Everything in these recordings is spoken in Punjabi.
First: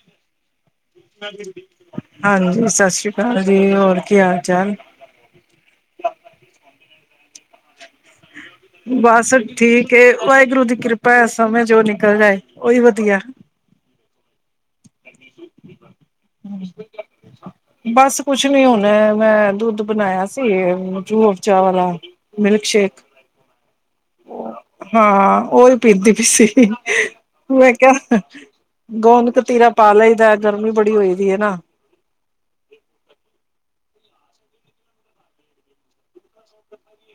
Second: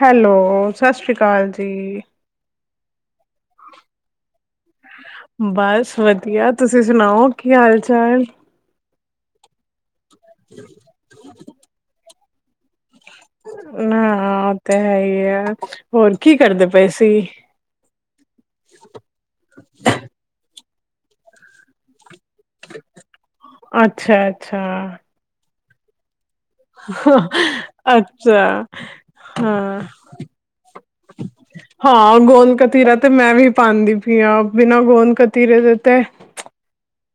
ਹੈਲੋ ਸਤਿ ਸ੍ਰੀ ਅਕਾਲ ਜੀ। ਹਾਂਜੀ ਸਤਿ ਸ਼੍ਰੀ ਅਕਾਲ ਜੀ। ਹੋਰ ਕੀ ਹਾਲ? ਚਾਲ ਬਸ ਵਧੀਆ ਤੁਸੀਂ ਤੁਸੀਂ ਸੁਣਾਓ ਕੀ ਹਾਲ- ਚਾਲ। ਬਸ ਠੀਕ ਏ। ਵਾਹਿਗੁਰੂ ਦੀ ਕਿਰਪਾ ਹੈ। ਸਮੇਂ ਜੋ ਨਿਕਲ ਜਾਏ। ਉਹੀ ਵ ਨਾ ਹਾਂ। ਤਾਂ ਹੈ ਹੀ। ਏ ਹੋਰ ਕੀ ਕਰਦੇ ਪਏ ਸੀ। ਬਸ। ਕੁਛ ਨੀ ਹੁਣਾ ਮੈਂ ਦੁੱਧ ਬਣਾਇਆ ਸੀ। [unintelligible] ਚਾਵਲਾਂ। Milk shake. ਅੱਛਾ। ਅੱਛਾ, ਹਾਂ ਓਹੀ। [unintelligible] ਮੈਂ ਕਿਹਾ ਅੱਛਾ, ਗੋਦ ਕਤੀਰਾ ਹਾਂ। ਪਾ ਲਈਦਾ ਗਰਮੀ ਬੜੀ ਹੋਈ ਦੀ ਹੈ ਨਾ। ਗੋਦ ਕਤੀਰਾ ਤੇ ਮੈਂ ਵੀ ਪਾਉਂਦੀ ਪਈ ਆ ਬਿਨਾਂ ਗੋਦ ਕਤੀਰੇ ਦੇ ਤੇ।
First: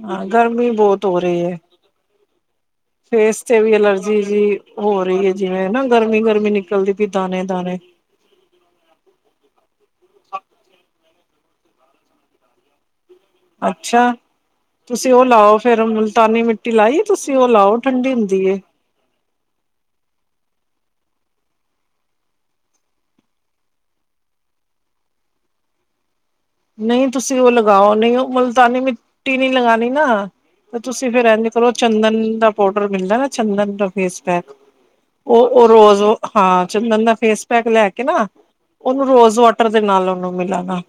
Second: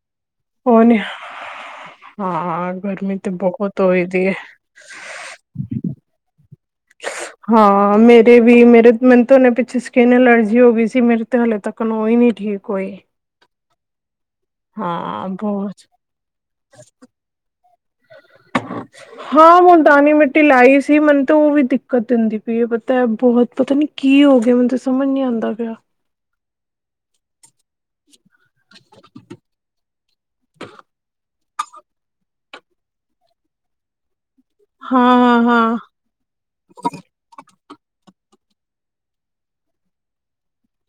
ਹਾਂ ਗਰਮੀ ਬਹੁਤ ਹੋ ਰਹੀ ਹੈ [unintelligible] ਹਾਂ ਗਰਮੀ ਤੇ ਫੇਸ ਵੀ ਬਹੁਤ ਹੋਈ ਐਲਰਜੀ ਦੀ ਹੈ ਜੀ ਹੋ ਰਹੀ ਹੈ ਜਿਵੇਂ ਨਾ ਗਰਮੀ ਗਰਮੀ ਨਿਕਲਦੀ ਪਈ ਦਾਣੇ ਦਾਣੇ ਹਾਂ ਮੇਰੇ ਵੀ ਮੇਰੇ ਮੈਨੂੰ ਤੇ ਹੁਣੇ ਪਿੱਛੇ ਸਕਿਨ ਅਲਰਜੀ ਹੋ ਗਈ ਸੀ ਮੇਰੇ ਤੇ ਹਾਲੇ ਤੱਕ। [unintelligible] ਓਇ ਨੀ ਠੀਕ ਕੋਈ। ਅੱਛਾ। ਤੁਸੀਂ ਉਹ ਲਾਓ ਬਹੁਤ ਫਿਰ ਮੁਲਤਾਨੀ ਮਿੱਟੀ ਲਾਈ ਤੁਸੀਂ ਉਹ ਲਾਓ ਠੰਡੀ ਹੁੰਦੀ ਐ। ਹਾਂ ਮੁਲਤਾਨੀ ਮਿੱਟੀ ਲਾਈ ਮੈਨੂੰ ਤਾਂ ਉਹ ਵੀ ਦਿੱਕਤ ਦਿੰਦੀ ਪਈ ਐ ਪਤਾ ਬਹੁਤ ਪਤਾ ਨੀ ਕੀ ਹੋ ਗਿਆ ਮੈਨੂੰ ਤਾਂ ਸਮਝ ਨੀ ਆਉਂਦਾ ਪਿਆ। ਨਹੀਂ ਤੁਸੀਂ ਓ ਲਗਾਓ ਨਹੀਂ ਮੁਲਤਾਨੀ ਮਿੱਟੀ ਨੀ ਲਗਾਣੀ ਨਾ ਤੇ ਤੁਸੀਂ ਫੇਰ [unintelligible] ਚੱਲੋ ਚੰਦਨ ਦਾ ਪਾਊਡਰ ਮਿਲਦਾ ਨਾ ਚੰਦਨ ਦਾ ਫੇਸ। ਹਾਂ ਹਾਂ ਉਹ ਉਹ ਹਾਂ ਰੋਜ਼ ਹਾਂ ਚੰਦਨ ਦਾ ਫੇਸ। ਪੈਗ ਲੈ ਕੇ ਨਾ ਉਹਨੂੰ ਰੋਜ਼ ਵਾਟਰ ਦੇ ਨਾਲ ਉਹਨੂੰ ਮਿਲਾਣਾ।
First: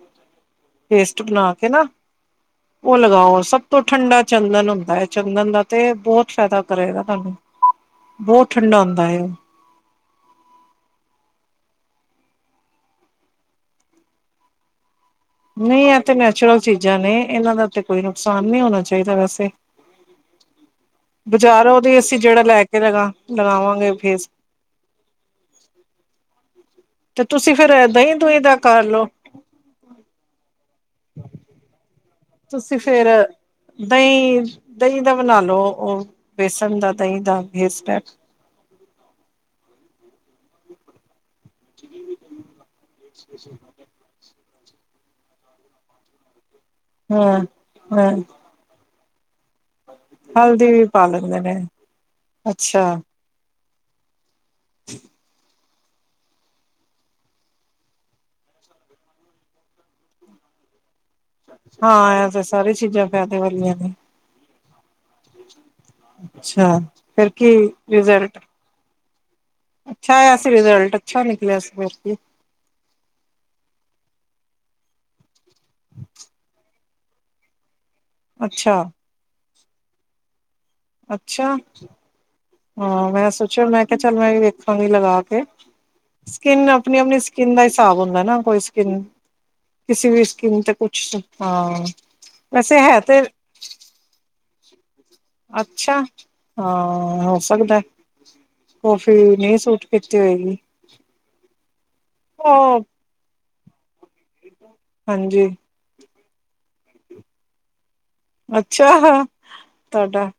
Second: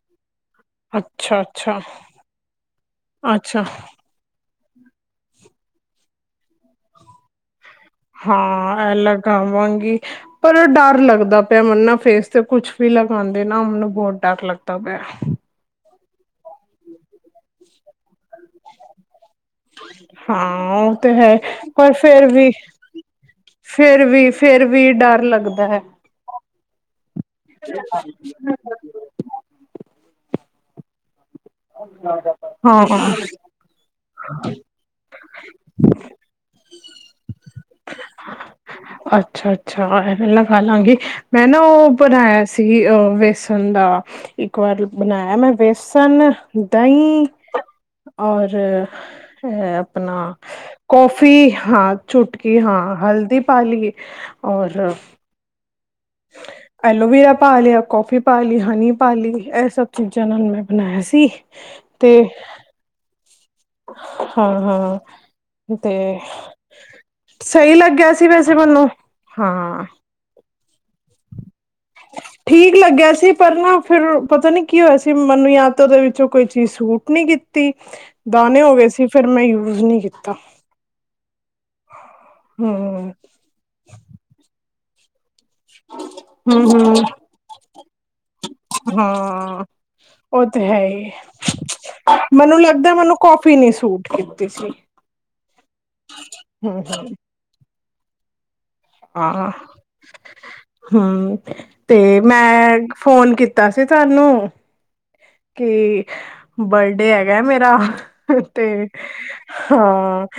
ਪੇਸਟ ਅੱਛਾ ਬਣਾ ਕੇ ਅੱਛਾ ਨਾ ਉਹ ਲਗਾਓ ਸਭ ਅੱਛਾ ਤੋਂ ਠੰਡਾ ਚੰਦਨ। ਚੰਦਨ ਦਾ ਤੇ ਬਹੁਤ ਫਾਇਦਾ ਕਰੇਗਾ ਤੁਹਾਨੂੰ। ਬਹੁਤ ਠੰਡਾ ਹਾਂ, ਇਹ ਹੁੰਦਾ ਹੈ ਉਹ ਲੱਗਾ ਆਵਾਂਗੀ ਪਰ ਡਰ ਲੱਗਦਾ ਪਿਆ ਮੈਨੂੰ ਨਾ ਫੇਸ। ਤੇ ਕੁੱਛ ਵੀ ਲਗਾਉਂਦੇ ਨਾ ਮੈਨੂੰ ਬਹੁਤ ਡਰ ਲੱਗਦਾ ਪਿਆ। ਨਹੀਂ ਇਹ ਤੇ ਨੈਚੁਰਲ ਚੀਜ਼ਾਂ ਨੇ ਇਹਨਾਂ ਦਾ ਤੇ ਕੋਈ ਨੀ। ਹਾਂ ਉਹ ਤੇ ਹੈ ਬਜ਼ਾਰੋਂ ਪਰ ਦੀ ਅਸੀਂ ਫਿਰ ਜਿਹੜਾ ਵੀ ਲੈ ਕੇ ਲਗਾ ਲਗਾਵਾਂਗੇ ਫਿਰ ਫੇਸ ਵੀ ਫਿਰ ਵੀ ਡਰ ਲੱਗਦਾ ਹੈ। ਤੇ ਤੁਸੀਂ ਫਿਰ ਦਹੀਂ ਦੂਹੀਂ ਦਾ ਕਰ ਲਓ। [unintelligible] ਤੁਸੀਂ ਫੇਰ ਹਾਂ ਦਹੀਂ ਦਹੀਂ ਦਾ ਬਣਾ ਲੋ ਉਹ ਬੇਸਣ ਦਾ ਦਹੀਂ ਦਾ ਫੇਸ ਪੈਕ। ਪਹਿਲਾਂ ਖਾ ਲਾਂਗੀ ਮੈਂ ਨਾ ਉਹ ਬਣਾਇਆ ਸੀ ਅਹ ਵੇਸਣ ਦਾ। ਇੱਕ ਵਾਰ ਬਣਾਇਆ ਮੈਂ ਵੇਸਨ। ਦਹੀਂ ਹਾਂ ਹਾਂ ਔਰ ਹੈ ਆਪਣਾ ਹਲਦੀ ਵੀ ਪਾ ਕੌਫੀ ਲੈਂਦੇ ਨੇ ਹਾਂ ਚੁਟਕੀ ਹਾਂ ਅੱਛਾ ਹਲਦੀ। ਪਾ ਲਈਏ। ਔਰ, ਐਲੋਵੀਰਾ ਪਾ ਲਿਆ, ਕੌਫੀ ਪਾ ਲਈ, ਹਨੀ ਪਾ ਲਈ ਇਹ ਸਭ ਚੀਜ਼ਾਂ ਨਾਲ ਮੈਂ ਬਣਾਇਆ ਸੀ। ਹਾਂ ਐ ਤੇ ਸਾਰੀ ਚੀਜ਼ਾਂ ਫ ਵਾਲੀਆਂ ਨੇ। ਹਾਂ, ਹਾਂ। ਤੇ ਅੱਛਾ ਫਿਰ ਕੀ ਸਹੀ ਲੱਗਿਆ ਸੀ ਰਿਜ਼ਲਟ ਵੈਸੇ ਮੈਨੂੰ। ਹਾਂ। ਅੱਛਾ ਆਇਆ ਸੀ ਰਿਜਲ ਅੱਛਾ ਨਿਕਲਿਆ ਸ ਠੀਕ ਲੱਗਿਆ ਸੀ ਪਰ ਨਾ ਫਿਰ ਪਤਾ ਨੀ ਕੀ ਹੋਇਆ ਸੀ ਮ ਮੈਨੂੰ ਯਾ ਤੇ ਉਹਦੇ ਵਿੱਚੋਂ ਕੋਈ ਚੀਜ਼ ਸੂਟ ਨੀ ਕੀਤੀ। ਦਾਨੇ ਹੋ ਅੱਛਾ ਗਏ ਸੀ ਫਿਰ ਮੈਂ [unintelligible] ਕੀਤਾ। ਅੱਛਾ, ਹਾਂ ਹਮ ਮੈਂ ਸੋਚਿਆ ਮੈਂ ਕਿਹਾ ਚੱਲ ਮੈਂ ਵੀ ਵੇ ਵੇਖਾਂਗੀ ਲਗਾ ਕੇ। ਸਕਿੰਨ ਅਪਣੀ ਅਪਣੀ ਸਕਿੰਨ ਦਾ ਹਿਸਾਬ ਹੁੰਦਾ ਨਾ ਕੋਈ ਸਕਿੰਨ, ਹਾਂ ਕਿਸੀ ਵੀ ਉਹ ਸਕਿੰਨ ਤੇ ਹੈ ਕੁਛ ਹੀ ਹਾਂ ਵੈਸੇ ਹੈ ਤੇ ਤੀਸੀ ਅੱਛਾ ਹਾਂ ਹੋ ਸਕਦਾ। [unintelligible] ਆਂ ਨਹੀਂ ਸੂਟ ਕੀਤੀ ਹੋਏਗੀ ਹਮ ਤੇ ਮੈਂ ਉਹ ਫੋਨ ਕੀਤ ਤਾ ਸੀ। ਤਾਨੂੰ। ਹਾਂਜੀ। ਬਰਡੇ ਹੈਗਾ ਮੇਰਾ। ਤੇ ਅੱਛਾ ਹਾਂ ਤੁਹਾਡਾ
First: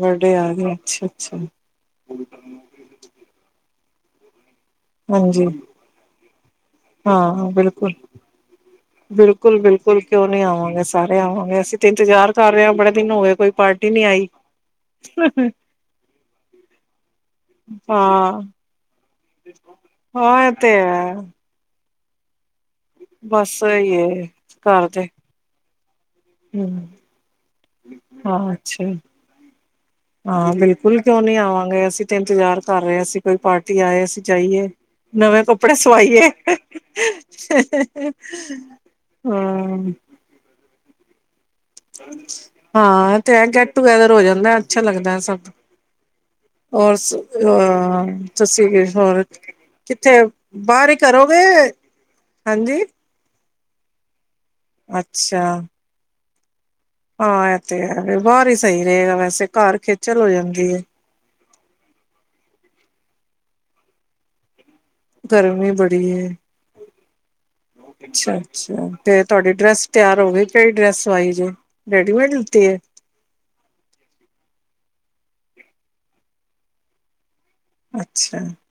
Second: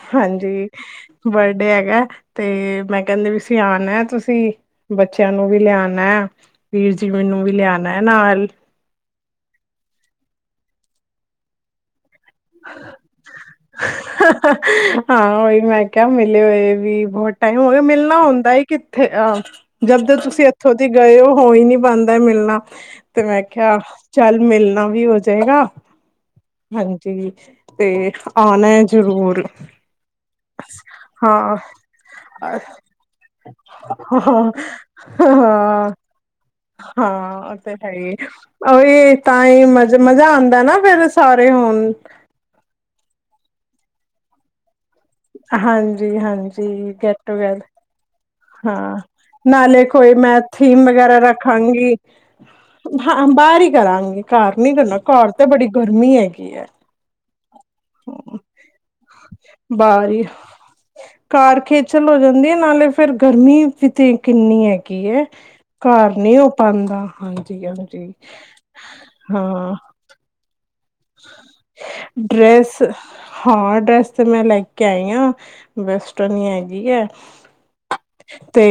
ਬਰਡੇ ਆ ਹਾਂਜੀ ਗਿਆ ਅੱਛਾ ਅੱਛਾ ਬਰਡੇ ਹੈਗਾ ਤੇ ਮੈਂ ਕਹਿੰਦੀ ਪਈ ਸੀਂ ਆ ਮੈਂ ਤੁਸੀਂ ਬੱਚਿਆਂ ਹਾਂਜੀ ਨੂੰ ਵੀ ਲਿਆਣਾ, ਵੀਰ ਜੀ ਨੂੰ ਵੀ ਲਿਆਣਾ ਨਾਲ। ਬਿਲਕੁਲ-ਬਿਲਕੁਲ ਕਿਉਂ ਨੀ ਆਵਾਂਗੇ ਸਾਰੇ ਆਵਾਂਗੇ ਅਸੀਂ ਤੇ ਇਨਤਜ਼ਾਰ ਹ-ਹ, ਹਾਂ ਉਹੀ ਮੈਂ ਕਿਹਾ ਮਿਲੇ ਹੋਏ ਵੀ ਬਹੁਤ ਟਾਈਮ ਹੋ ਗਿਆ ਮਿਲਣਾ ਹਾਂ ਹੁੰਦਾ ਕਿੱਥੇ ਆ ਜਦ ਦੇ ਤੁਸੀਂ ਹਾਂ ਇਹ ਇੱਥੋਂ ਤੇ ਦੀ ਹੈ ਗਏ ਹੋ ਹੋਈ ਨੀ ਬਣਦਾ ਮਿਲਣਾ ਤੇ ਮੈਂ ਬਸ ਕਿਹਾ ਇਹੀ ਏ ਚੱਲ ਮਿਲਣਾ ਘਰ ਦੇ ਵੀ ਹੋ ਜਾਏਗਾ ਹੂੰ ਹਾਂਜੀ ਤੇ ਹਾਂ ਆਣਾ ਏ ਅੱਛਾ ਜ਼ਰੂਰ ਹਾਂ ਬਿਲਕੁੱਲ ਕਿਉਂ ਨੀ ਹਾਂ ਆਵਾਂਗੇ ਅਸੀਂ ਤੇ ਇੰਤਜ਼ਾਰ ਕਰ ਰਹੇ ਅਸੀਂ ਕੋਈ ਪਾਰਟੀ ਆਏ ਅਸੀਂ ਹਾਂ ਜਾਈਏ ਨਵੇਂ ਕੱਪੜੇ ਹਾਂ ਸਵਾਈਏ ਹਾਂ ਉਹ ਤੇ ਹੈ ਹੀ ਉਹੀ ਤਾਂ ਹੀ ਹਾਂ। ਮਜ਼ ਮਜ਼ਾ ਆਉਂਦਾ ਨਾ ਫੇਰ ਸਾ ਹਾਂ ਤੇਂ ਐ ਗੈਟ ਟੂਗੈਦਰ ਹੋ ਜਾਂਦੈ ਹਾਂਜੀ-ਹਾਂਜੀ ਔਰ ਗੈਟ ਅ ਟੂਗੈਦਰ ਤੁਸੀਂ ਹਾਂ ਹੋਰ ਨਾਲੇ ਕੋਈ ਕਿੱਥੇ ਮੈਂ ਥੀਮ ਬਾਹਰ ਹੀ ਵਗੈਰਾ ਕਰੋਗੇ ਰੱਖਾਂਗੀ ਹਾਂਜੀ ਬਾਰ ਹੀ ਕਰਾਂਗੇ। ਘਰ ਨੀ ਕਰਨਾ ਘਰ ਅੱਛਾ ਤੇ ਬੜੀ ਗਰਮੀ ਏ [unintelligible] ਹਾਂ ਤੇ ਬਾਹਰ ਹੀ ਸਹੀ ਰਹੇਗਾ ਵੈਸੇ ਘਰ ਖੇਚਲ ਹੋ ਜਾਂਦੀ ਏ ਕਾਰ ਖੇਚਲ ਹੋ ਜਾਂਦੀ ਏ ਨਾਲੇ ਫਿਰ ਗਰਮੀ ਵੀ ਤੇ ਕਿੰਨੀ ਏ ਕੀਵਏ ਗਰਮੀ ਬੜੀ ਘਰ ਏ ਨੀ ਹੋ ਪਾਂਦਾ ਹਾਂਜੀ-ਹਾਂਜੀ ਅੱਛਾ-ਅੱਛਾ ਤੇ ਤੁਹਾਡੀ ਹਾਂ। ਡਰੈਸ ਤਿਆਰ ਹੋ ਗਈ ਕਿਹੜੀ ਡਰੈਸ ਸਵਾਈ ਜੇ ਰੈਡੀਮੇਡ ਲਿੱਤੀ ਏ ਡਰੈਸ ਹਾਂ ਡਰੈਸ ਤੇ ਮੈਂ ਲੈ ਕੇ ਆਈ ਹਾਂ ਵੈਸਟਰਨ ਹੈਗੀ ਹੈ ਤੇ ਅੱਛਾ-ਅੱਛਾ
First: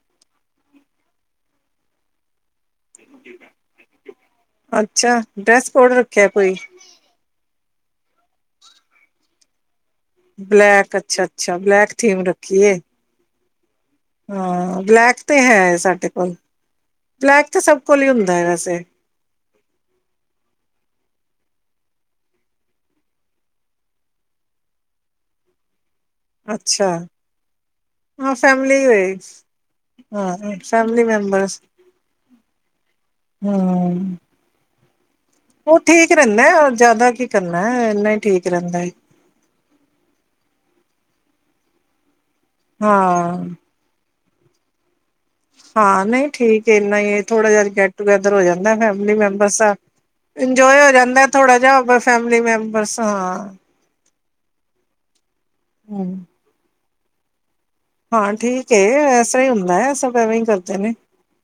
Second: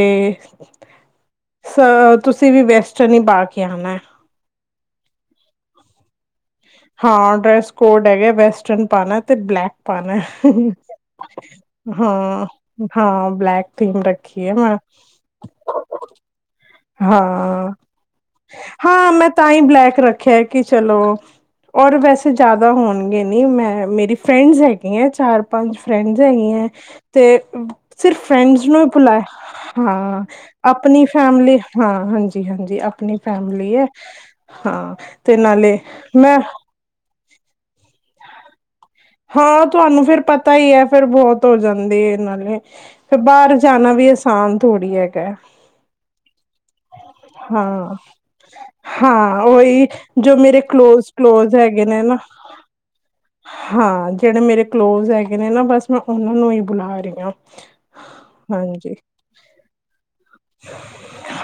ਅ ਤੁਸੀਂ ਵੀ ਬੈਸਟ ਸ਼ਨੀ ਪਾ ਕੇ ਆਉਣਾ ਹੈ ਅੱਛਾ ਡਰੈਸ ਕੋਡ ਰੱਖਿਆ ਕੋਈ ਹਾਂ ਡੈਸ ਕੋਡ ਹੈਗਾ ਵੈਸਟਰਨ ਪਾਉਣਾ ਤੇ ਬਲੈਕ ਆਪ ਬਲੈਕ ਅੱਛਾ-ਅੱਛਾ ਬਲੈਕ ਥੀਮ ਹਾਂ ਰੱਖੀ ਏ ਹਾਂ ਬਲੈਕ ਥੀਮ ਰੱਖੀ ਹੈ ਮੈਂ ਹਾਂ ਬਲੈਕ ਤੇ ਹੈ ਸਾਡੇ ਕੋਲ ਬਲੈਕ ਤੇ ਹਾਂ ਸਭ ਕੋਲ ਹੀ ਹੁੰਦਾ ਹੈ ਵੈਸੇ ਹਾਂ ਮੈਂ ਤਾਂ ਹੀ ਬਲੈਕ ਰੱਖਿਆ ਕਿ ਚਲੋ ਔਰ ਵੈਸੇ ਜ਼ਿਆਦਾ ਹੋਣਗੇ ਨੀ ਮੈਂ ਮੇਰੀ ਫਰੈਂਡਸ ਹੈਗੀ ਹੈ ਚਾਰ ਪੰਜ ਫਰੈਂਡਸ ਹੈਗ ਹੈ ਅੱਛਾ ਤੇ ਸਿਰਫ ਹਾਂ ਫਰੈਂਡਸ ਨੂੰ ਫੈਮਲੀ ਹੀ ਹੋਏ ਭੁਲਾਇਆ ਹਾਂ ਆਪਣੀ ਫੈਮਲੀ ਹਾਂ ਹਾਂਜੀ ਹਾਂਜੀ ਆਪਣੀ ਫੈਮਲੀ ਹੈ ਹੂੰ ਹਾਂ ਤੇ ਨਾਲੇ ਉਹ ਠੀਕ ਮੈਂ ਰਹਿੰਦਾ ਜ਼ਿਆਦਾ ਕੀ ਕਰਨਾ ਇੰਨਾ ਠੀਕ ਰਹਿੰਦਾ ਹੈ ਹਾਂ ਤੁਹਾਨੂੰ ਫੇਿਰ ਪਤਾ ਹੀ ਹੈ ਫੇਿਰ ਬਹੁਤ ਹੋ ਜਾਂਦੇ ਇਹ ਨਾਲੇ ਫਰ ਹਾਂ ਬਾਹਰ ਜਾਣਾ ਵੀ ਅਂ ਹਾਂ ਥੋੜੀ ਐ ਹਾਂ, ਨਹੀਂ ਠੀਕ ਇਨਾ ਹੀ ਥੋੜਾ ਜਿਹਾ ਗੈਟ- ਹਾਂ ਟੂਗੇੈਦਰ ਹੋ ਜਾਂਦਾ ਫੈਮਿਲੀ ਹਾਂ ਮੈਂਬਰਸ ਦਾ ਉਹੀ ਜੋ ਮੇਰੇ ਇੰਜੋਏ ਹੋ ਕਲੋਜ ਜਾਂਦਾ ਕਲੋਜ ਥੋੜਾ ਹੈਗੇ ਜਿਹਾ ਨੇ ਨਾ ਫੈਮਿਲੀ ਮੈਂਬਰਸ ਹਾਂ ਹਾਂ, ਜਿਹੜੇ ਮੇਰੇ ਕਲੋਜ਼ ਹੈਗੇ ਨਾ ਬਸ ਮੈਂ ਹਮ ਉਹਨਾਂ ਨੂੰ ਹੀ ਬੁਲਾ ਡਿਨਔ [inaudible] ਹਾਂ ਠੀਕ ਐ ਵੈਸਾ ਹੀ ਹੁੰਦਾ ਸਬ ਐਵੇਂ ਹੀ ਕਰਦੇ ਨੇ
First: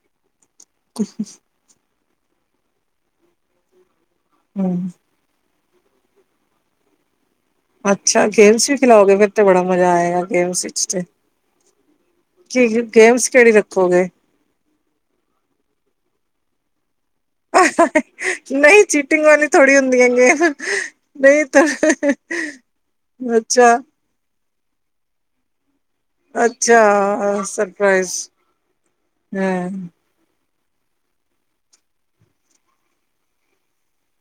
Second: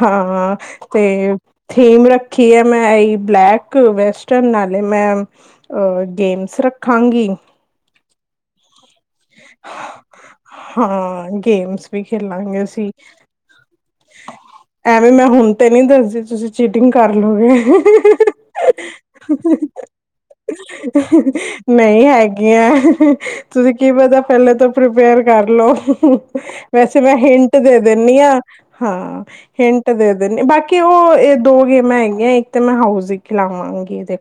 ਹਾਂ ਤੇ ਥੀਮਰਾ ਕੀ ਐਮ ਆਈ ਬਲੈਕ ਵੈਸਟ ਚਲ ਨਾਲੇ ਹਮ ਮੈਮ ਅਹ ਗੇਮਸ ਰੱਖਾਂਗੀ ਅੱਛਾ ਗੇਮਸ ਵੀ ਖਿਲਾਓਗੇ ਫਿਰ ਤੇ ਬੜਾ ਮਜ਼ਾ ਆਏਗਾ ਗੇਮਸ ਵਿੱਚ ਤੇ ਹਾਂ ਗੇਮਸ ਵੀ ਖੇਲਾਂਗੇ ਕੀ ਅਸੀਂ ਗੇਮਸ ਕਿਹੜੀ ਰੱਖੋਗੇ ਐਵੇਂ ਮੈਂ ਹੁਣ ਤੇ ਨੀ ਦੱਸਦੀ ਤੁਸੀਂ ਚੀਟਿੰਗ ਕਰ ਲਓਗੇ ਨਹੀਂ ਚੀਟਿੰਗ ਵਾਲੀ ਥੋੜ੍ਹੀ ਹੁੰਦੀਆਂ ਗੇਮ ਨਹੀਂ ਤਾਂ ਨਹੀਂ ਹੈਗੀਆਂ ਤੁਸੀਂ ਅੱਛਾ ਪਹਿਲੇ ਤੋਂ ਪ੍ਰੀਪੇਅਰ ਕਰਲੋ। ਅੱਛਾ ਵੈਸੇ ਮੈਂ ਹਿੰਟ ਦੇ ਸਰਪ੍ਰਾਈਜ਼ ਦਿੰਦੀ ਹਾਂ ਹਾਂ ਹਾਂ ਹਿੰਟ ਦੇ ਦਿੰਦੀ ਬਾਕੀ ਕਿ ਉਹ ਇਹ ਦੋ ਗੇਮਾਂ ਹੈਗੀਆਂ ਇੱਕ ਤੇ ਮੈਂ ਹਾਊਸ ਦੀ ਖਿਲਾਵਾਂਗੀ ਇਹਦੇ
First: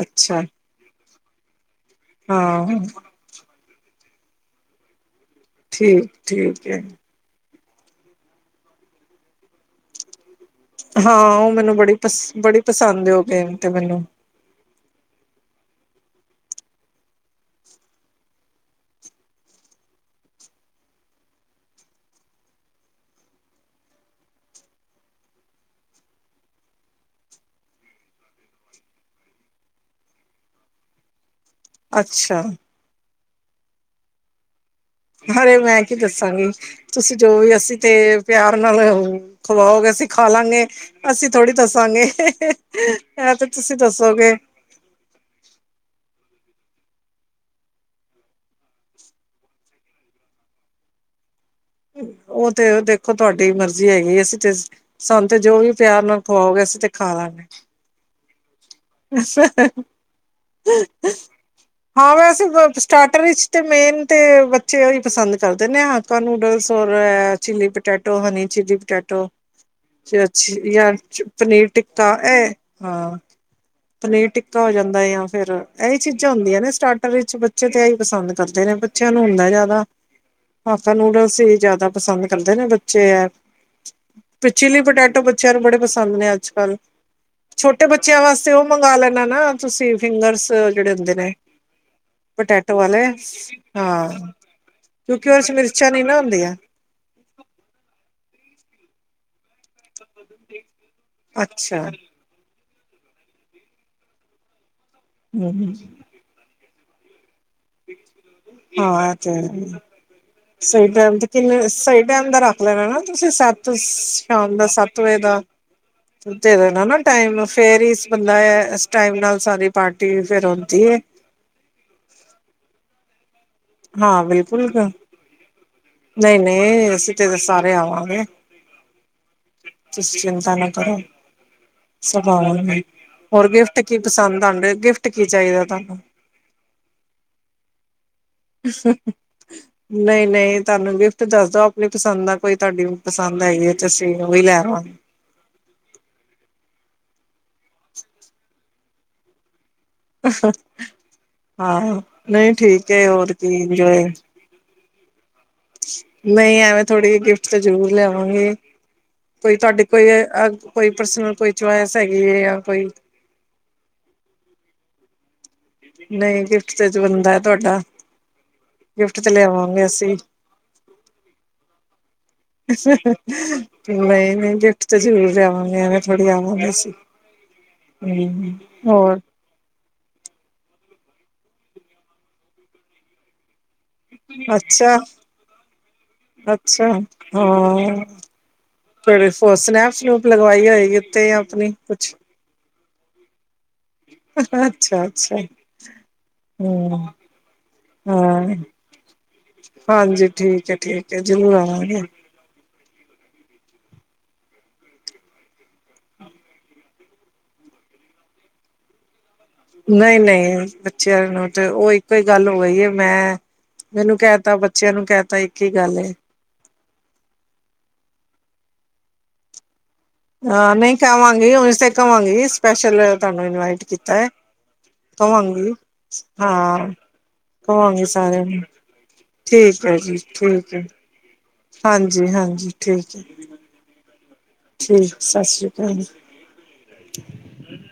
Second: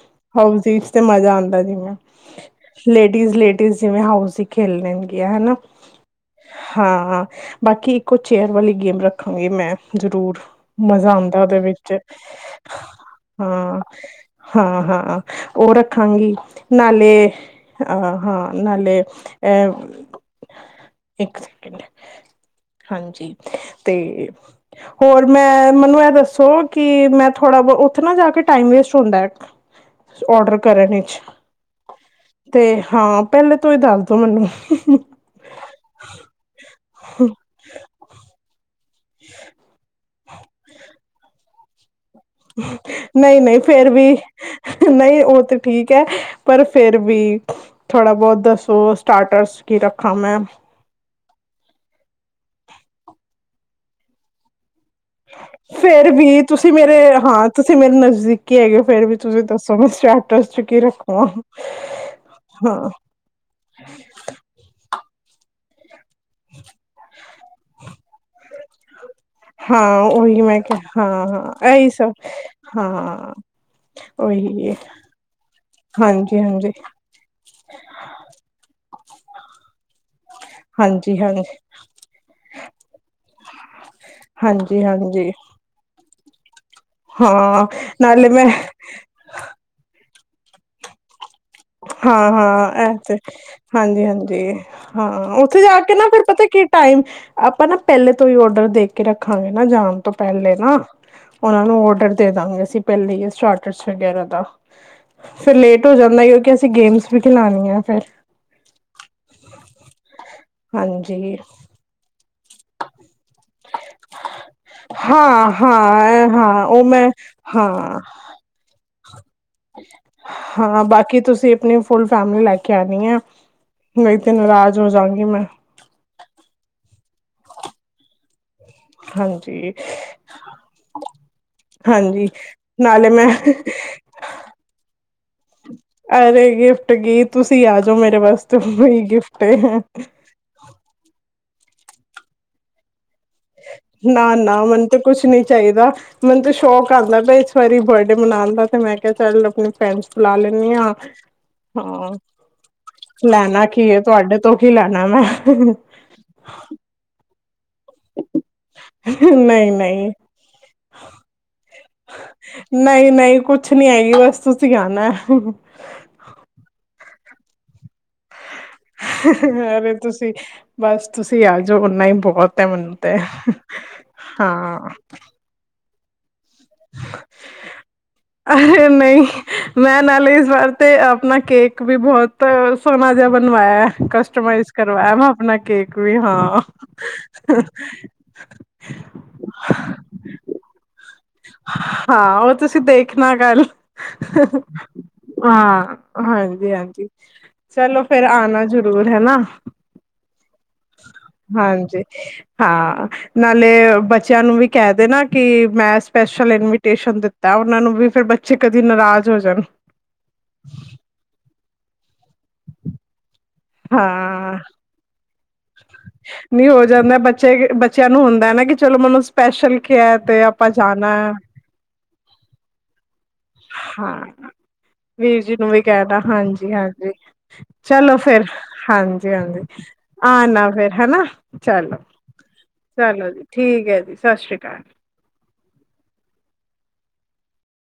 ਅੱਛਾ ਹਾਊਜਿਜ ਤੇ ਮਜ਼ਾ ਆਂਦਾ ਜਿਵੇਂ ਹਾਂ ਲੇਡੀਜ਼- ਲੇਡੀਜ਼, ਜਿਵੇਂ ਹਾਊਜੀ ਖੇਲਦੇ ਨੇ ਵਧੀਆ ਹੈਨਾ ਠੀਕ ਠੀਕ ਹੈ ਹਾਂ। ਬਾਕੀ ਇੱਕੋ ਚੇਅਰ ਵਾਲੀ ਗੇਮ ਰੱਖਾਂਗੇ ਮੈਂ ਜ਼ਰੂਰ ਮਜ਼ਾ ਹਾਂ ਆਉਂਦਾ ਉਹ ਉਹਦੇ ਮੈਨੂੰ ਬੜੀ ਵਿੱਚ ਪਸ ਬੜੀ ਪਸੰਦ ਉਹ ਗੇਮ ਤੇ ਹਾਂ ਮੈਨੂੰ ਹਾਂ, ਹਾਂ ਉਹ ਰੱਖਾਂਗੀ ਨਾਲੇ ਅਹ ਹਾਂ। ਨਾਲੇ ਇਹ ਇਕ ਸੈਕਿੰਡ ਹਾਂਜੀ ਤੇ ਹੋਰ ਮੈਂ ਮੈਨੂੰ ਇਹ ਦਸੋ ਕਿ ਮੈਂ ਥੋੜਾ ਓਥੇ ਨਾ ਜਾ ਕੇ ਟੈਮ ਵੇਸਟ ਹੁੰਦਾ ਔਡਰ ਕਰਨ ਵਿਚ ਅੱਛਾ ਤੇ ਹਾਂ ਪਹਿਲੇ ਤੋਂ ਹੀ ਦਸ ਦਿਉ ਮੈਨੂੰ ਹਲੇ ਮੈਂ ਕੀ ਦੱਸਾਂਗੀ। ਤੁਸੀਂ ਜੋ ਵੀ ਅਸੀਂ ਤੇ ਪਿਆਰ ਨਾਲੇ ਓਹ ਹੂੰ ਖਵਾਓਗੇ ਅਸੀ ਖਾ ਲਾਂਗੇ ਅਸੀਂ ਥੋੜ੍ਹੀ ਦੱਸਾਂਗੇ ਇਹ ਨਹੀਂ ਤੇ ਨਹੀਂ ਤੁਸੀਂ ਫੇਿਰ ਵੀ ਦੱਸੋਗੇ ਨਹੀਂ ਉਹ ਤੇ ਠੀਕ ਹੈ ਪਰ ਫੇਿਰ ਵੀ ਥੋੜ੍ਹਾ ਬਹੁਤ ਦੱਸੋ ਸਟਾਰਟਰਸ ਕੀ ਰੱਖਾਂ ਮੈਂ ਉਹ ਤੇ ਦੇਖੋ ਤੁਹਾਡੀ ਮਰਜ਼ੀ ਹੈਗੀ ਅਸੀਂ ਤੇ ਤੇ ਜੋ ਵੀ ਪਿਆਰ ਫੇਰ ਨਾਲ ਵੀ ਖਵਾਓਗੇ ਤੁਸੀਂ ਅਸੀਂ ਤੇ ਮੇਰੇ ਖਾ ਲਾਂਗੇ ਹਾਂ ਤੁਸੀਂ ਮੇਰੇ ਨਜ਼ਦੀਕ ਚ ਕੀ ਰੱਖਵਾਂ ਹਾਂ ਵੈਸੇ ਹਾਂ ਸਟਾਰਟਰ ਤੇ ਮੇਨ ਤੇ ਬੱਚੇ ਉਹਹੀ ਪਸੰਦ ਕਰਦੇ ਨੇ ਹਕਾ ਨੂਡਲਸ ਹੋਔਰ chilli potato honey chilli potato ਹਾਂ ਉਹੀ ਮੈਂ ਕਿਹਾ ਜਾਂ ਹਾਂ ਪਨੀਰ ਹਾਂ ਇਹੀ ਸਭ ਟਿੱਕਾ ਇਹ ਹਾਂ ਪਨੀਰ ਟਿੱਕਾ ਹੋ ਉਹੀ ਜਾਂਦਾ ਜਾਂ ਫੇਿਰ ਇਹੀ ਚੀਜ਼ਾਂ ਹਾਂਜੀ ਹੁੰਦੀਆਂ ਨੇ ਹਾਂਜੀ ਸਟਾਰਟਰ ਵਿੱਚ ਬੱਚੇ ਤੇ ਇਹੀ ਪਸੰਦ ਕਰਦੇ ਨੇ ਬੱਚਿਆਂ ਨੂੰ ਹੁੰਦਾ ਜ਼ਿਆਦਾ ਹਾਫਾ ਹਾਂਜੀ ਨੂਡਲਸ ਹਾਂਜੀ ਹੀ ਜ਼ਿਆਦਾ ਪਸੰਦ ਕਰਦੇ ਨੇ ਬੱਚੇ ਹੈ ਪਿਚੀਲੀ ਹਾਂਜੀ ਪੋਟੈਟੋ ਹਾਂਜੀ ਬੱਚਿਆਂ ਨੂੰ ਬੜੇ ਪਸੰਦ ਦੇ ਨੇ ਅੱਜ ਕੱਲ੍ਹ ਹਾਂ ਨਾਲ ਮੈਂ ਂ ਉਹ ਮੰਗ ਲੈਣਾ ਨਾ ਤੁਸੀਂ ਫਿੰਗਰਸ ਜਿਹੜੇ ਹੁੰਦੇ ਨੇ ਹਾਂ ਪਟੈਟੋ ਹਾਂ ਇਹ ਵਾਲੇ ਤੇ ਹਾਂਜੀ ਹਾਂ ਹਾਂਜੀ ਹਾਂ ਕਿਉਂਕਿ ਉਹਦੇ ਚ ਉੱਥੇ ਜਾ ਮਿਰਚਾਂ ਕੇ ਨੀ ਨਾ ਫਿਰ ਪਤਾ ਹੁੰਦੀਆਂ ਕੀ ਟਾਈਮ ਆਪਾਂ ਨਾ ਪਹਿਲੇ ਤੋਂ ਹੀ ਓਡਰ ਦੇ ਕੇ ਰੱਖਾਂਗੇ ਨਾ ਜਾਣ ਤੋਂ ਪਹਿਲੇ ਨਾ ਉਹਨਾਂ ਅੱਛਾ ਨੂੰ ਔਡਰ ਦੇ ਦਾਂਗੇ ਅਸੀਂ ਪਹਿਲੇ ਸਟਾਰਟਰਸ ਵਗੈਰਾ ਦਾ ਫੇਿਰ ਹਮ ਲੇਟ ਹੋ ਜਾਂਦਾ ਅਸੀਂ ਗੇਮਸ ਵੀ ਖਿਲਾਣੀ ਆ ਫਿਰ ਹਾਂ ਤੇ ਸਹੀ ਟਾਈਮ ਤੇ ਹਾਂਜੀ ਕਿੰਨੇ ਸਹੀ ਟਾਈਮ ਦਾ ਰੱਖ ਲੈਣਾ ਨਾ ਤੁਸੀਂ ਸੱਤ ਸ਼ਾਮ ਦਾ ਸੱਤ ਵਜੇ ਦਾ ਹਾਂ ਹਾਂ ਦੇ ਹਾਂ ਉਹ ਦੇਣਾ ਨਾ ਮੈਂ ਟਾਈਮ ਫੇਰ ਹੀ ਹਾਂ ਇਸ ਬੰਦਾ ਟਾਈਮ ਨਾਲ ਸਾਰੀ ਪਾਰਟੀ ਫੇਰ ਆਉਂਦੀ ਹਾਂ ਹੈ। ਬਾਕੀ ਤੁਸੀਂ ਆਪਣੀ ਫੁਲ ਫੈਮਿਲੀ ਲੈ ਕੇ ਕਹਿਦੀ ਆ ਨਹੀਂ ਹਾਂ ਤੇ ਬਿਲਕੁਲ ਨਾਰਾਜ਼ ਹੋ ਜਾਗੀ ਮੈਂ ਨਹੀਂ ਨਹੀਂ ਅਸੀਂ ਉਥੇ ਤਾਂ ਸਾਰੇ ਆਵਾਂਗੇ ਹਾਂਜੀ ਤੁਸੀਂ ਚਿੰਤਾ ਨਾ ਕਰੋ ਹਾਂਜੀ ਸਭ ਆਵਾਂਗੇ। ਨਾਲੇ ਮੈਂ ਹੋਰ ਗਿਫਟ ਕੀ ਪਸੰਦ ਆਂਦੇ ਗਿਫਟ ਕੀ ਚਾਹੀਦਾ ਤੁਹਾਨੂੰ? ਅਰੇ ਗਿਫਟ ਕੀ ਤੁਸੀਂ ਆ ਜਾਓ ਮੇਰੇ ਵਾਸਤੇ ਉਹੀ ਗਿਫਟ ਹੈ ਨਹੀਂ ਨਹੀਂ ਤੁਹਾਨੂੰ ਗਿਫਟ ਦੱਸ ਦਓ ਆਪਣੀ ਪਸੰਦ ਆ ਕੋਈ ਤੁਹਾਡੀ ਪਸੰਦ ਹੈਗੀ ਹੈ ਤੇ ਅਸੀਂ ਨਾ ਉਹੀ ਨਾ ਲੈ ਮੈਨੂੰ ਆਵਾਂਗੇ। ਤਾਂ ਕੁਛ ਨੀ ਚਾਹੀਦਾ ਮੈਨੂੰ ਤਾਂ ਸ਼ੌਕ ਦਾ ਤੇ ਇਸ ਵਾਰੀ ਬਰਡੇ ਮਨਾਉਣ ਦਾ ਤੇ ਮੈਂ ਕਿਹਾ ਚੱਲ ਆਪਣੀ ਪੈਨਸ ਲਾ ਲੈਂਦੀ ਹਾਂ ਹਾਂ ਨਹੀਂ ਠੀਕ ਹੈ ਹੋਰ ਲੈਣਾ ਕੀ ਹੈ ਇੰਜੋਏ ਤੁਹਾਡੇ ਤੋਂ ਕੀ ਲੈਣਾ ਮੈ ਨਹੀਂ ਐਵੇਂ ਥੋੜ੍ਹੀ ਜਿਹੀ ਗਿਫਟ ਤੇ ਜ਼ਰੂਰ ਲਿਆਵਾਂਗੇ। ਕੋਈ ਨਹੀਂ ਤੁਹਾਡੀੇ ਕੋਈ ਨਹੀਂ ਕੋਈ ਪਰਸਨਲ ਕੋਈ ਚਇਸ ਹੈਗੀ ਹੈ ਜਾਂ ਕੋਈ ਕੁੱਛ ਨੀ ਆਏਗੀ ਬਸ ਤੁਸੀਂ ਆਣਾ। ਨਹੀਂ ਗਿਫਟ ਤੇ ਚ ਬੰਦਾ ਹੈ ਤੁਹਾਡਾ। ਗਿਫਟ ਤੇ ਲਿਆਵਾਂਗੇ ਅਰੇ ਅਸੀਂ ਤੁਸੀਂ ਬਸ ਤੁਸੀਂ ਆ ਜਾਓ ਓਨਾ ਹੀ ਬਹੁਤ ਹੈ ਮੈਨੂੰ ਤੇ ਹਾਂ। ਬੜੀਆ [unintelligible] ਅਰੇ ਹੋਰ। ਨਹੀਂ ਮੈਂ ਨਾਲ ਇਸ ਵਾਰ ਤਾਂ ਆਪਣਾ ਕੇਕ ਵੀ ਬਹੁਤ ਸੋਹਣਾ ਜਿਹਾ ਬਣਵਾਇਆ। ਕਸਟਮਾਈਜ਼ ਅੱਛਾ ਕਰਵਾਇਆ ਮੈਂ ਆਪਣਾ ਕੇਕ ਵੀ ਹਾਂ ਅੱਛਾ। ਹਾਂ ਫਿਰ ਸਨੈਪ ਸਨੂਪ ਲਗਵਾਈ ਹੋਏਗੀ ਉੱਥ ਹਾਂ ਉਹ ਤੁਸੀਂ ਦੇਖ ਖਣਾ ਕਲ। ਅੱਛਾ ਅੱਛਾ ਹਾਂ ਹਾਂਜੀ ਹਾਂਜੀ ਹਮ ਚਲੋ ਫੇਰ ਹਾਂ ਆਣਾ ਜ਼ਰੂਰ ਹੈ ਨਾ। ਹਾਂਜੀ ਠੀਕ ਹੈ ਠੀਕ ਜਰੂਰ ਆਵਾਂਗੇ। ਹਾਂ ਨਾਲੇ ਬੱਚਿਆਂ ਨੂੰ ਵੀ ਕਹਿ ਦੇ ਨਾ ਕਿ ਮੈਂ ਸਪੈਸ਼ਲ ਇਨਵੀਟੇਸ਼ਨ ਦਿੱਤਾ ਉਹਨਾਂ ਨੂੰ ਵੀ ਫਿਰ ਬੱਚੇ ਕਦੀ ਨਾਰਾਜ਼ ਹੋ ਜਾਣ ਨਹੀਂ ਨਹੀਂ ਬੱਚਿਆਂ ਨੂੰ ਤੇ ਉਹ ਇੱਕੋ ਹੀ ਗੱਲ ਹੋਈ ਹੈ ਮੈਂ ਮੈਨੂੰ ਕਹਿ ਤਾ ਹਾਂ ਬੱਚਿਆਂ ਨੂੰ ਕਹਿ ਤਾ ਇੱਕ ਹੀ ਗੱਲ ਏ। ਨਹੀਂ ਹੋ ਜਾਂਦਾ ਬੱਚੇ ਬੱਚਿਆਂ ਨੂੰ ਹੁੰਦਾ ਹਨ ਨਾ ਕਿ ਚਲੋ ਮੈਨੂੰ ਸਪੈਸ਼ਲ ਕਿਹਾ ਤੇ ਆਪਾਂ ਹਹ ਨਹੀਂ ਜਾਣਾ ਹੈ। ਕਾਵਾਂਗੇ ਹ ਕਵਾਂਗੀ ਸਪੈਸ਼ਲ। ਤੁਹਾਨੂੰ ਇਨਵਾਈਟ ਕੀਤਾ ਹੈ ਹਾਂ। ਵੀਰ ਜੀ ਨੂੰ ਕਵਾਂਗੀ ਵੀ ਕਹਿਣਾ ਹਾਂਜੀ ਹਾਂ ਹਾਂਜੀ ਕਵਾਂਗੀ ਚਲੋ ਫੇਰ ਸਾਰਿਆਂ ਨੂੰ ਹਾਂਜੀ ਹਾਂਜੀ ਠੀਕ ਹੈ ਜੀ ਆਨਾ ਠੀਕ ਹੈ ਫੇਰ ਹੈਨਾ ਚਲੋ ਹਾਂਜੀ ਹਾਂਜੀ ਠੀਕ ਹੈ ਚਲੋ ਜੀ ਠੀਕ ਹੈ ਜੀ। ਸਤਿ ਸ਼੍ਰੀ ਅਕਾਲ ਠੀਕ ਸਤਿ ਸ੍ਰੀ ਅਕਾਲ ਜੀ। [inaudible]